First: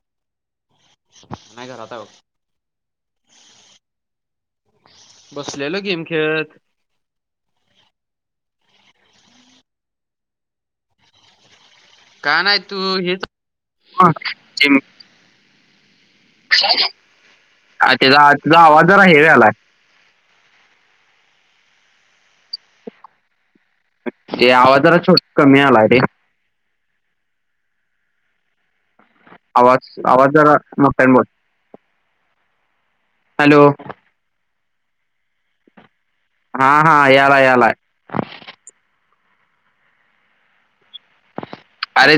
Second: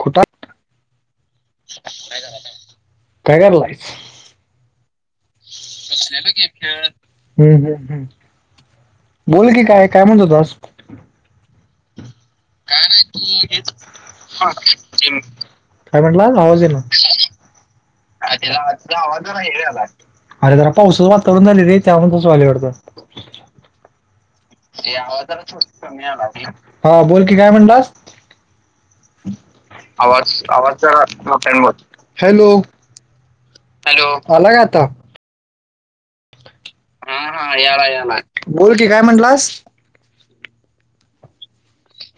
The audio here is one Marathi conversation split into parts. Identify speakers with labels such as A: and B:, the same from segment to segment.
A: खुट आहे
B: नाही घरात आहे बघ
A: कायकरलाय.
B: बसलेलो गेम
A: बसलेलो कीं खेळत. बोल की काय, काय म्हणत होतास.
B: का नाही तू हेच [unintelligible]
A: काय म्हटला? हजला
B: त्याचा तुझा आवाज जरा हे आलाय
A: हेला [unintelligible] अरे जरा पाऊसचं वातावरण झाले रे, त्यामुळे तसं व्हयल वाटत.
B: ते आवाज, जरा छोट कमी आला रे.
A: हा बोल, की काय म्हणलास? आवाज,
B: जरा
A: आवाज जरा
B: मोठ्याने बोल
A: मोठ्यानं बोल, हॅलो.
B: हॅलो!
A: हॅलो आलाय आता? हा, हा, याला, याला, बोल की काय म्हणलास.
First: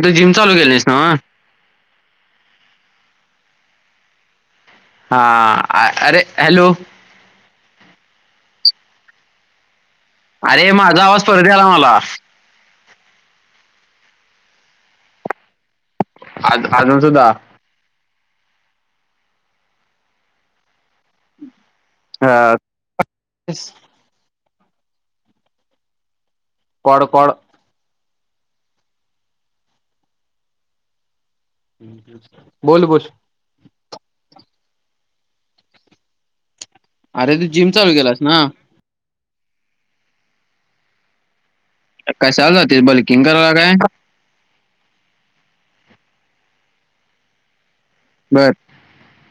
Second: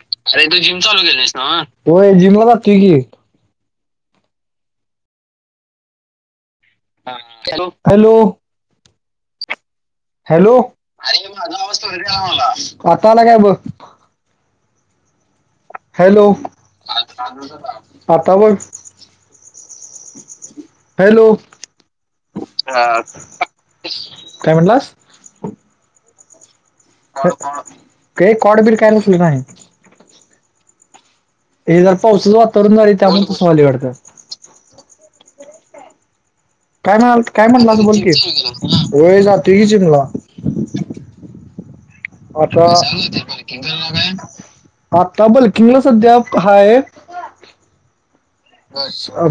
B: तू जिम
A: अरे तू जिम
B: केलीस ना
A: चालू केलस नव, व्हयं जिमला जातुय की.
B: हा आ अरे हॅलो!
A: हॅलो! हॅलो
B: माझा आवाज
A: अरे.
B: परत
A: माझा
B: आला
A: आवाज मला [unintelligible] आता आला काय ब हॅलो!
B: आज- अजून सुद्धा
A: आता बघ हॅलो!
B: अ,
A: काय म्हणलास?
B: कॉड कॉड
A: काही कॉडबिड काय नसलं माही. हे जर पावसाचं वातावरण
B: बोल
A: झाले
B: बोल
A: त्यामुळे तुसली घडतात. काय म्हणा
B: अरे
A: काय
B: जिम
A: म्हटला तू
B: चालू
A: बोलकीी
B: केलास ना
A: वय जा तो की जीमला
B: कशाला
A: आता
B: जातेस बल्किंग करायला
A: ब्लँकिंगच नाव काय आत्ता बल्किंगला सध्या हाय.
B: बरं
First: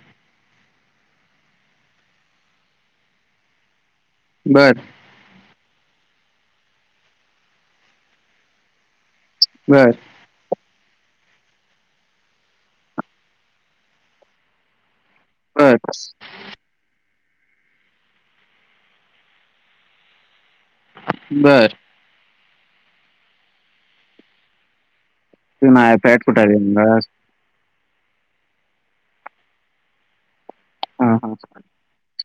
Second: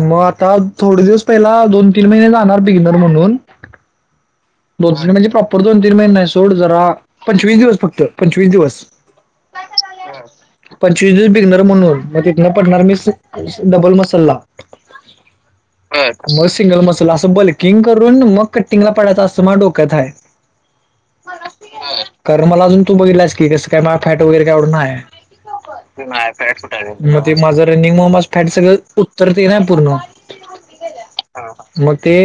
A: मग आता थोडे दिवस पहिला दोन तीन महिने जाणार बिगनर म्हणून
B: बर
A: आणि म्हणजे प्रॉपर दोन तीन महिन नाही सोड जरा पंचवीस दिवस फक्त पंचवीस दिवस.
B: बर
A: पंचवीस दस बिगनर म्हणून मग तिथून पडणार मी डबल मसाला.
B: बर बर
A: मग सिंगल मसला असं बल्किंग करून मग कटिंगला पडायचं असतं मग डोक्यात आहे.
B: बरं
A: कारण मला अजून तू बघितलास की कसं काय माझं फॅट वगैरे काय एवढं नाय.
B: ते नाही पॅट
A: नाय
B: कुठं आहे
A: फॅट
B: मग?
A: कुटय. ते माझं रनिंग मुळे फॅट सगळं उत्तर ते ना पूर्ण
B: हा हा
A: मग ते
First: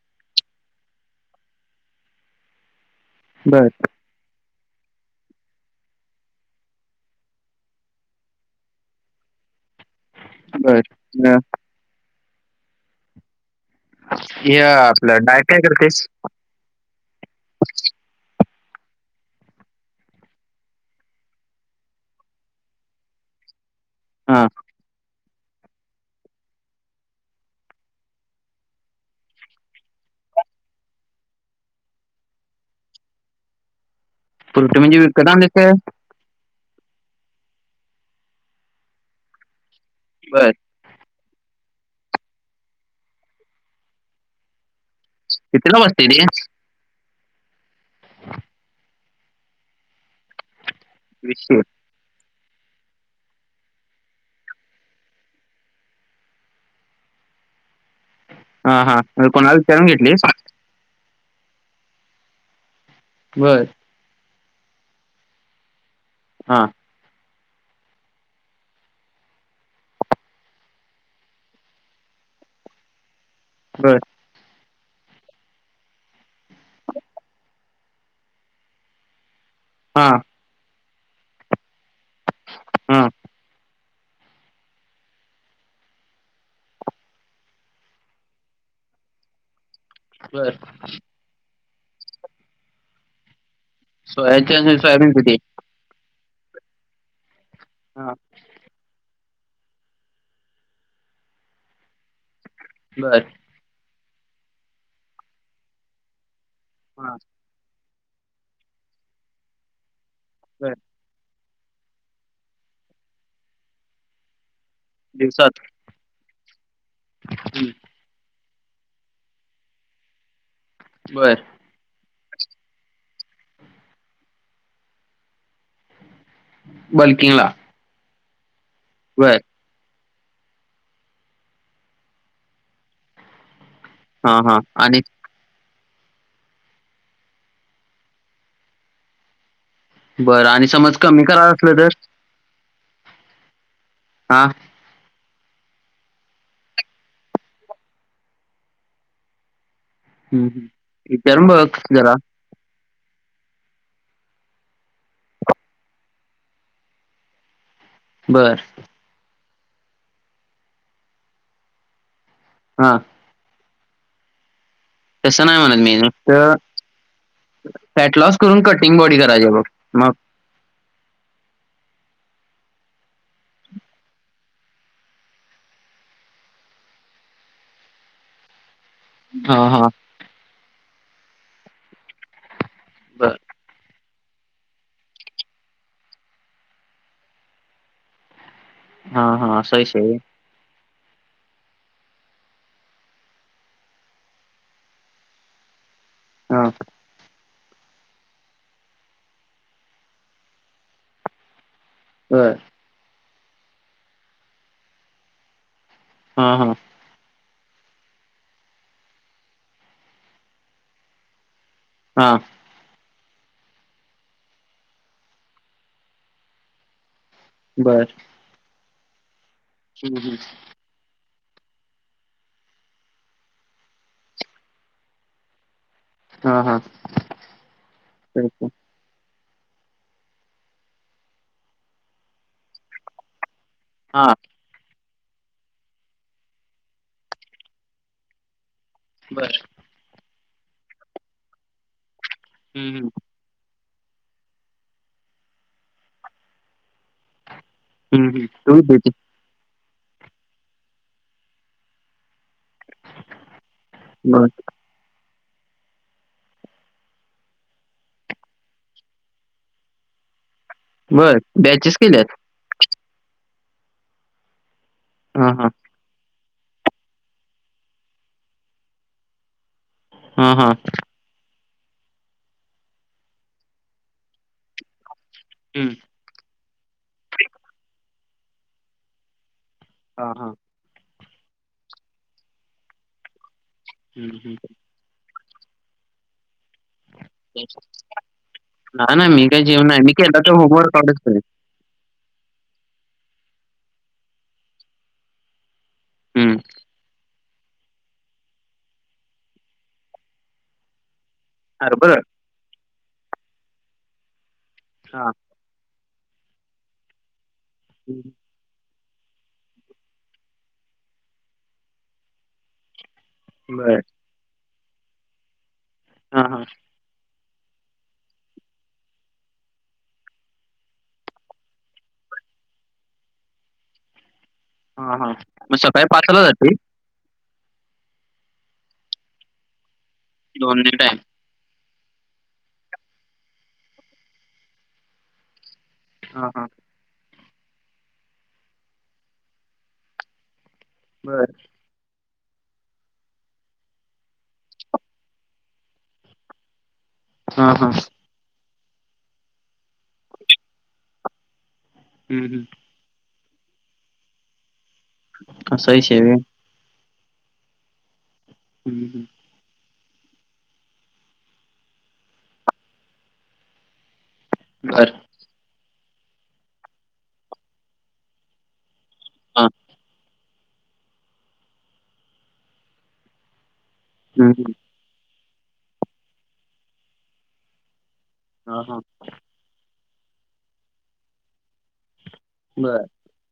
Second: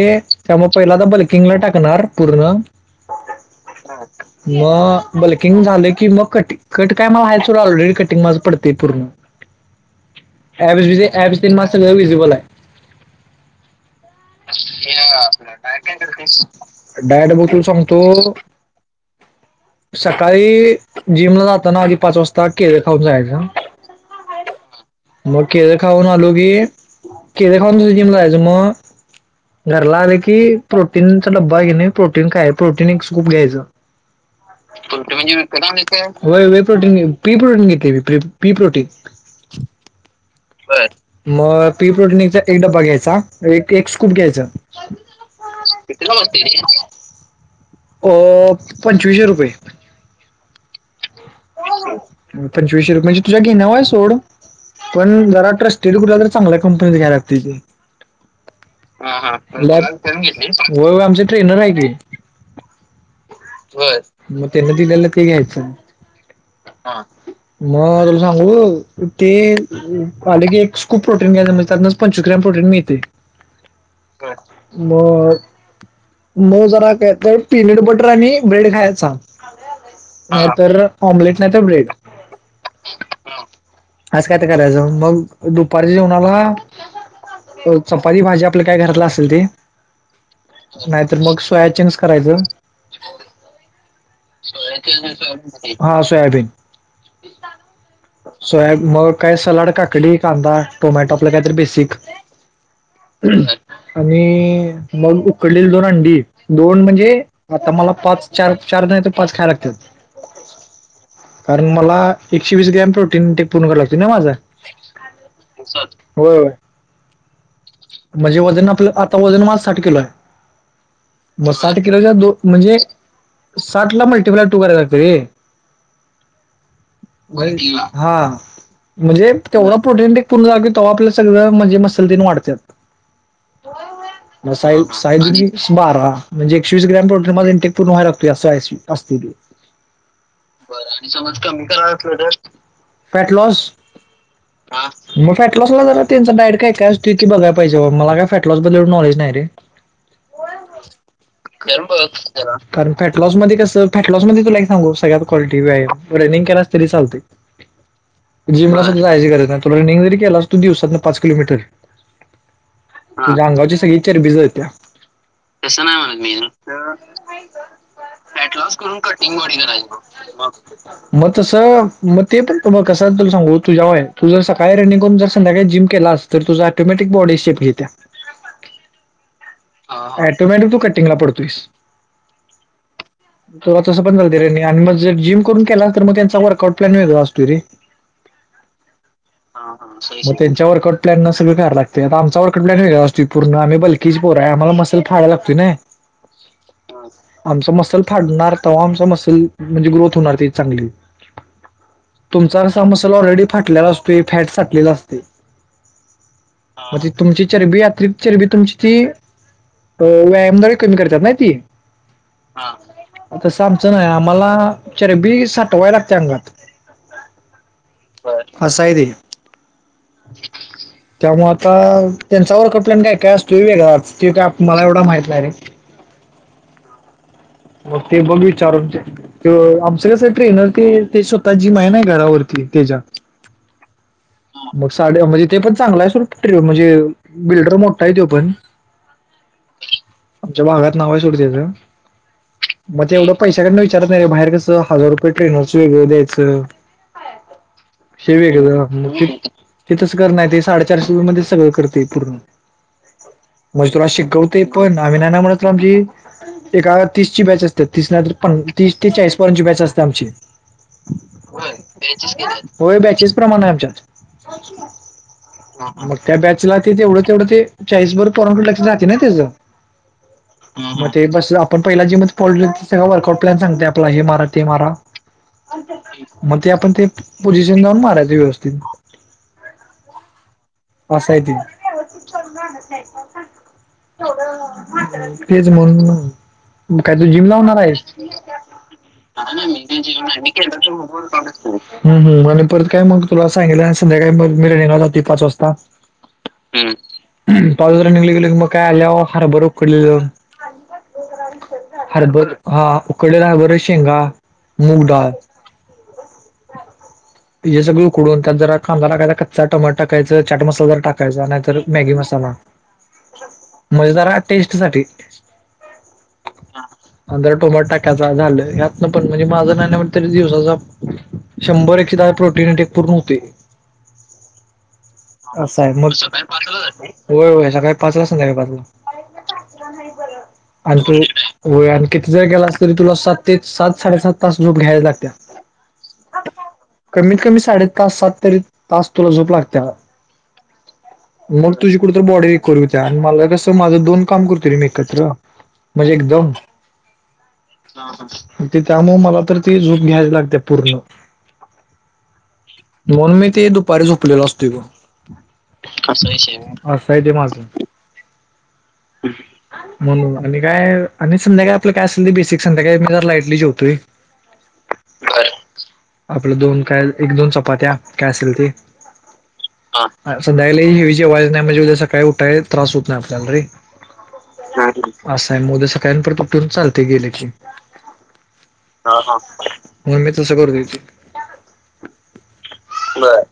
A: त्यामुळे पहिल्यांदा बल्किंगला टाकणार पूर्ण
B: बरं
A: हो मग बल्किंग झालं की मग कटि कट काय मला व्हायचं ऑलरेडी कटिंग माझ पडते पूर्ण
B: बर अं,
A: माझं सगळं विजिबल आहे. हे आपलं डाएट काय करतोयस डाएट बघ तुला सांगतो. सकाळी जिमला जाताना आधी पाच वाजता केळ खाऊन जायच.
B: हां
A: मग केळ खाऊन आलो की केळ खाऊन तस जीम लायचं मग घरला आले की प्रोटीनचा डब्बा घेणे प्रोटीन खाय प्रोटीन एक खूप घ्यायचं.
B: पुरटी
A: प्रोटीन म्हणजे
B: आणलीस
A: विकत
B: काय
A: आणायचं. होय व प्रोटीन पी प्रोटीन किती पी प्रोटीन
B: बर
A: मग पी प्रोटीनचा एक डबा घ्यायचा एक एक स्कूप घ्यायच. कितीला असते ते अ पंचवीशे रुपये.
B: वीसशे
A: पंचवीशे रुपय म्हणजे तुझ्या घेण्यावर आहे सोड. पण जरा ट्रस्टेड कुठला तर चांगल्या कंपनीत घ्याय
B: हा हा म्हणजे कोणाला विचारून
A: लाग
B: घेतलीस
A: त व आमचे ट्रेनर आहे की
B: बरं
A: मग त्यांनी दिल्या आहे ते घेयच.
B: हां
A: हा मग तुला सांगू ते आले की एक स्कूप प्रोटीन घ्याय म्हजे त्यान पंचवीस ग्राम प्रोटीन मिळते.
B: बर
A: मग नऊ जरा का तर पीनट बटर आणि ब्रेड खायचा.
B: हां
A: नंतर ऑमलेट नाही तर ब्रेड
B: हम्म
A: अस काय ते करायचं मग दुपारच्या जेवणाला. चपाती भाजी आपल्या काय घरातला असेल त
B: बर.
A: तर मग सोयाचंक्स करायचं
B: सोयाचे सोयाबीन किती
A: सोयाचंकच. हा सोयाबीन
B: हा
A: सोयाबी मग काय सलाड काकडी कांदा टोमॅटो आपलं काहीतरी बेसिक
B: बर
A: आणि मग उकडलेली दोन अंडी दोन
B: हा
A: म्हणजे आता मला पाच चार चार नाही तर पाच खायला लागतीलात.
B: हम्.
A: कारण मला एकशे वीस ग्रॅम प्रोटीन टेक पूर्ण कराय लागत ना माझ.
B: दिवसात
A: होय होय.
B: हम्म,
A: म्हणजे वजन आपलं आता वजन माझं साठ किलो हाय.
B: बरं.
A: साठ किलो दो म्हणजे साठ ला मल्टीप्लाय टू करायला लागत रे.
B: बल्किंगला
A: बोल की हा म्हणजे
B: बर
A: तेवढ प्रोटीन टेक पूर्ण तेव्हा आपल सगळं म्हणजे मसल त्यन वाढत्यात होय होय.
B: हा
A: म
B: हा
A: साहिब
B: आणि
A: साहेबची. बारा म्हणजे एकशेवीस ग्रॅम प्रोटेल मध्ये इंटेक पूर्ण व्हाय लागतय अस असतय ते. बर आणि समज कमी कराच असल तर फॅट लॉस
B: हा.
A: हा मग फॅटलॉसला जरा त्यांच डायट काय काय असत की बघाय पाहीजे मला काय फॅटलॉस बद्दल नॉलेज नाही रे.
B: [inaudible]
A: होय
B: हम्म.
A: होय
B: विचारून बघ
A: करून बघा
B: जरा
A: की कारण फॅटलॉस मध्ये कस फॅटलॉस मध्ये तुला? सगळ्यात कालटी व्यायाम रनिंग केलास तरी चालतय
B: बर
A: जीमला जा. जायची गरज नाही रनिंग जरी केलास तो दिवसात ना पाच किलोमीटर
B: हा.
A: तु्झ्या अंगाव सगळी चरबी जळत्या.
B: तसं
A: तस
B: मी
A: नाही म्हणत
B: नुसतं
A: मी फॅट लॉस करून कटिंग बॉडी. हो. मग तसं मग ते पण त कस तुला सांगू तुझ्याव्हा आहे तू जसं काय रनिंग करून जर संध्याकाळी जिम केलास. तर तुझा ऑटोमॅटीक बॉडी शेप घेत्या.
B: हा हा.
A: ऑटोमॅटीक तू कटिंगला पडतोयस
B: बर
A: त तस. र आणि मग जर जिम करून केला तर मग त्यांचा वर्क आउट प्लॅन वेगळा असतोय रे. हा
B: असा
A: हा
B: विषय
A: असय
B: आहे.
A: व्ह्यय. त्यांच्या वर्कआउट प्लॅन न सगळं कराय लागते आता आमचा वर्काउटप्लॅन वेगळाअसतोय पूर्ण आता आम्ही बल्की पोर हाय आम्हाला मसल फाडाय लागतय नाही.
B: हा.
A: आमचा मसल फाडणार तेव्हा आमचा मसल म्हणजे ग्रोथ होणार चांगली.
B: [unintelligible]
A: तुमचासाा मसल ऑलरेडी फाटलेला असतो फॅट फाटलेला असतय.
B: हा हा.
A: मग तुमची चरबी यात्री चरबी तुमची ती व्यायामद्वारे कमी करतात नाही ती.
B: हां.
A: तसं आमचं नाही आम्हाला चरबी साठवाय लागत्या अंगात
B: बर.
A: ह असाय ते
B: हम्म हम.
A: त्यामुळे आता त्यांचा वर्कआउट काय काय असतोय वेगळा त काय मला एवढा माहित नाही आहे रे.
B: हा हा.
A: मग ते बघ विचारून तो आमच कसं ट्रेनर ते ते स्वतः जीम हाय ना घरावरती त्याच्यात
B: हा
A: मग साड म्हणजे ते पण चांगलं आहे सू म्हणजे बिल्डर मोठा आहे तो पण
B: बरं
A: आमच्या भागात नाव हाय सोडत्याच
B: हम्म
A: मग
B: हम्म.
A: तेवढं पैशकडनं विचारत नाही रे बाहेर कसं हजार रुपये ट्रेनरच वेगळ द्यायचं
B: हम्म
A: शेव
B: हम्म.
A: आहे
B: तू बॅचेस
A: कदा हेिथस करणार ते साडेचारशे रुे मध्ये सगळं करते पूर्ण मज तुला
B: बर
A: शिकवते पण नावी ना म्हण आची एका तीसची बॅच असते तीस प तीस ते चाळीस पर्यची बॅच असते आमची
B: बर बॅचेस केल्यात
A: होय बॅचेस प्रमाण आहे आमच्यात
B: हा हा
A: मग त्या बॅचला ते तेवढं तेवढं ते चाळीसभर परंटू लक्ष जाते ना त्याचं
B: हा हा
A: म ते बस पण पहि ज म पॉल सग वकउट प्लन सांगते आप हे मारा ते मारा
B: हम्म
A: मग ते आपण ते पोझिशन जाऊन मारायची व्यवस्था
B: ह हा
A: हसयथ
B: हम्म हम्
A: तेच म्हण ना मग काय तू जिमला
B: तेच.
A: होणार आहे
B: नाही नाही मी काही जेवण नाही मी केला तर होम वर्कआउटच करेन.
A: हम् हम आणि परत काय मग तुला सांगितलं संध्याकाळी म मी रनला जाती पाच वाजता
B: हम्म
A: पा्र निघली गेले म काय अल्या हार बरो कडलेल
B: हरभरा
A: हरबर हा उकडलेला बर शेंगा मूग
B: हा
A: डाळ हे सगळ
B: हम्म.
A: उडून त्यात जरा खांदाला लागायचा कच्चा टमाट टाकायचा चाट मसाला जर टाकायचा नाहीतर मॅगी मसाला
B: बर
A: मजेदार टेस्ट साठी
B: हा हा
A: अंदर टोमाट टाकायचा झालं यात ना पण म्हणजे माझं नाही तरी दिवसाचा शंभर एके प्रोटीनट पूर्ण हो्हते
B: हा हा मग
A: असं
B: सकाळी पाचला जाते
A: आहे होय होय सकाळी पाच ला संध्याळी पाचला
B: दोन्ही
A: आणि
B: टाइम
A: तू होय आणि किती जर गेला अस तरी तुला सात ते सात साडेसात तास लोप घ्यायला लागतात
B: हा हा
A: कमीत कमी साडे तास सात तरी तास तुला झोप लागते
B: बर
A: मग तुझी कुठ तर बॉडी म कर हो त्या्या आणि मला कसं माझं दोन काम करते मी एकत्र म्हणजे एकदम
B: हा हा
A: त्यामु मला तर ती झूप घ्यावी लागते पूर्ण
B: हम् हम्
A: म्हणून मी ते दुपारी झोपलेल असत ग
B: असा विषय
A: अस
B: आहे व्हय.
A: अ सईद माझून
B: हम् ह
A: म्हणून आणि काय आणि संध्याकाय आपलं काय असेल ते बेसिक संध्याकाय मी जर लाईटली जेवतोय
B: बर
A: आपलं दोन काय एक दोन चपात्या काय असेल ती
B: हां.
A: संध्यायला हवीची आवाज नाही म्हणजे उद्या सकाळी उठाय त्रास होत नाही आपल्याला रे
B: हम् ह
A: आ गेली असं आहे म उद्या सकाळ्यां परत उठून चालते गेले की.
B: हां, हां.
A: आ... हा... म्हणून मी तसं करतोय की
B: बरं.
A: बर...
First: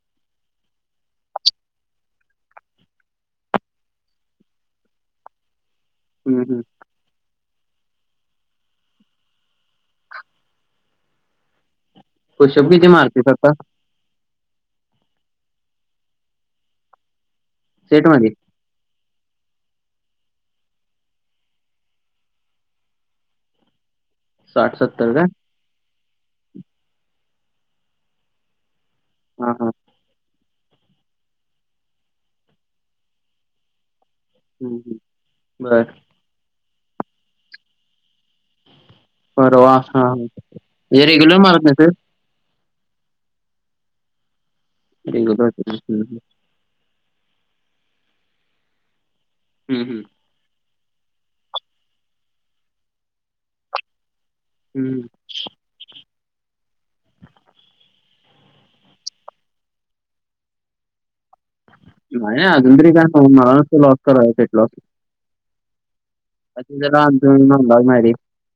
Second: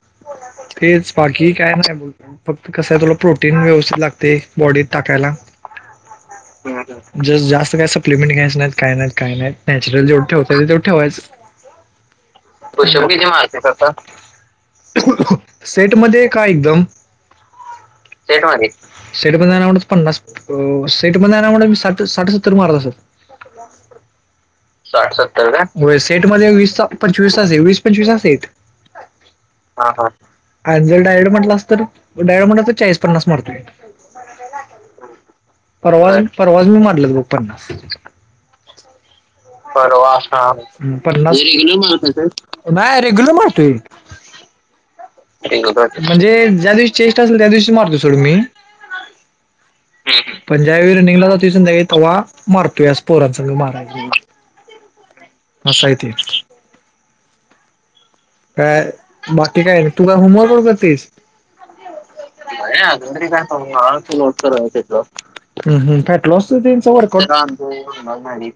A: तेच बाकी काय नाय बोलत. फक्त कसं ए... तुला प्रोटीन व्यवस्थित लागतंय, बॉडीत टाकायला
B: हं, हं.
A: ज... जास्त काय सप्लिमेंट घ्यायचे नाईत.. काय नाईत काय नाईत... नॅचरल जेवढं ठेवता येईल... तेवढं ठेवायचं
B: पुश उप किती मारतोयस आता?
A: आता... सेटमधे का एकदम?
B: सेट मधी
A: सेट मधी... सेट मध्ये नाई नाई म्हंटलं तरी पन्नास... सेटमध्ये मी नाई नाई म्हंटलं तरी सा... साठ सत्तर मारत असल [unintelligible] साठ सत्तर का? होय... सेट मध्ये वीसचा पंचवीसचाच हे... वीस पंचवीसचा सेट
B: हां, हां.
A: [unintelligible] हा हा आण... जर डायरेक्ट म्हटलास तर... डायरेक्ट म्हणला तर चाळीस पन्नास मारतोय मला द्या
B: हं, हं.
A: लाटून...
B: बरं.
A: परवा अन परवाच... मी मारल्यात बग पन्नास
B: हां,
A: परवा [unintelligible]
B: हां.
A: हम्म...
B: म्हणजे
A: पन्नास..
B: मारत
A: रेग्युलर
B: नाहीस?
A: मारतोएस?.. नाय... रेग्युलर मारतोय
B: व्हय? रेग्युलर.
A: [unintelligible]
B: हं, हं.
A: म्हणजे... ज्या दिवशी चेस्ट असेल त्या दिवशी मारतोय सोड मी
B: हम्म हम्म.
A: हम्म... पंजाब विरुद्ध निगला होता... ती संध्याकाळी तव्हा मारतोयास पोरांसग माराय गेल
B: हम्म.
A: असं ए ते काय... बाकी काय नई... तू काय होमवर्क वर करतोयस?
B: नाही, नाही
A: नई अजून तरी
B: नाही.
A: काय
B: मला
A: प्रॉब्लेम
B: नसतं लॉस
A: आला
B: करायला फेट लॉस.
A: नई [unintelligible] तू [unintelligible] हम्म हम्म... फॅटलॉसचा
B: आता
A: त्यांचा
B: जरा
A: वर्क आउट...
B: अजून
A: रामदेव
B: अंदाज नाही रे.
A: होणार नाय मी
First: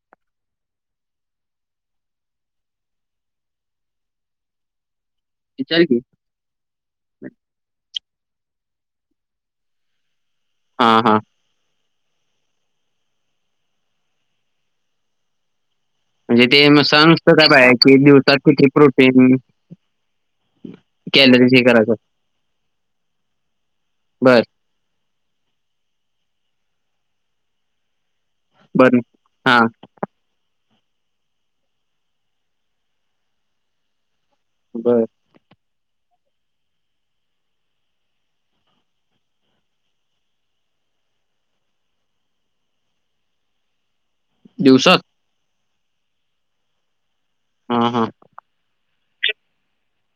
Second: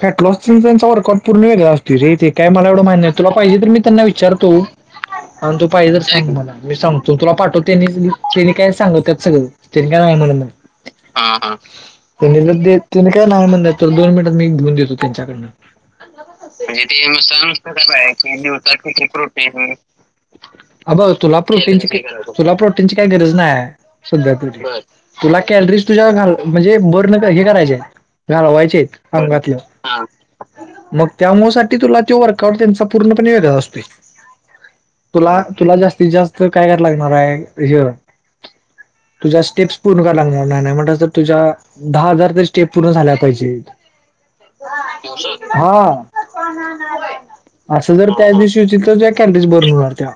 A: फॅटलॉसचा त्यांचा वर्कआउट पूर्ण वेगळा असतोय रे... ते काय मला एवढं माहीत नई... तुला पाहिजे तर मी त्यांना विचारतो... आणि तु
B: विचार
A: पाहिजे
B: की.
A: तर सांग मला... मी सांग तु... तुला पाठवतो... तेनी... तेनी काय सांगयत्यात सगळं... तेनी काय होणार नाय
B: हा हा.
A: हा हा, तेंनी जर दे... तेंनी काय नाही म्हणलं.... तर दोन मिनिटात मी घेऊन देतो त्यांच्याकडनं
B: ते
A: म्हणजे
B: नुसतं नुसतं काय पाहिजे की
A: ते [inaudible] दिवसात किती
B: प्रोटीन,
A: प्रोटिन हा बग... तुला
B: कॅलरीज हे
A: प्रोटीनची
B: करायचं.
A: काई... तुला प्रोटीनची काई गरज नाय... सध्या
B: बरं,
A: तरी. बर... तुला कॅलरीज तुझ्या... घाल... म्हणजे बर्न... काय हे करायच्या घालवायच्यात
B: बरं.
A: अंगातलं
B: हां,
A: हा... मग तत्यामुळंसाठी... तुला त्यो वर्कआउट... त्यांचा पूर्णपणे येगळा असतोय
B: बरं.
A: तुला... तुला... जास्तीत जास्त काय कराय लागणार हाय... हय तुझ्या स्टेप्स पूर्ण कराया लागणार... नाय नाय म्हंटला तर तुझ्या दहा हजार तरी स्टेप पूर्ण झाल्या पाहिजेत.
B: दिवसात?
A: हा...
B: हां,
A: असं
B: हां.
A: जर त्या दिशी [unintelligible] ज्या कॅलरीज बर्न होणार त्या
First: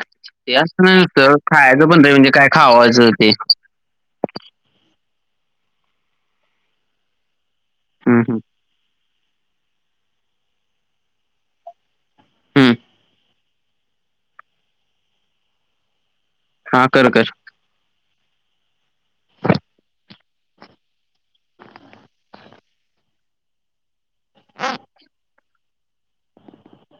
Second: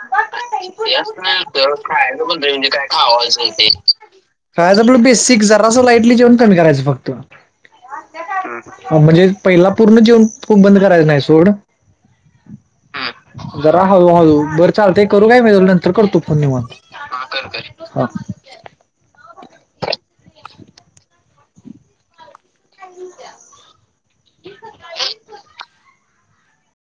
B: ते असं नसतं
A: ना... तेवढं....
B: पण रे
A: खायचं... म्हणतोय म्हणजे काय
B: खावायचं
A: खाव्हायचं ते खायचं... आपलं बेसिक... जरासं... लाइटली जेवण कमी करायचं... फक्त... हम्म. अ... म्हणजे पहिला पूर्ण जेवण... खूप बंद करायचं नाई सोड
B: हूं.
A: जरा हळू हळू.... बरं चालतंय... करू काय मी तुला नंतर करतो फोन... निवांत... हा कर कर हा. [unintelligible]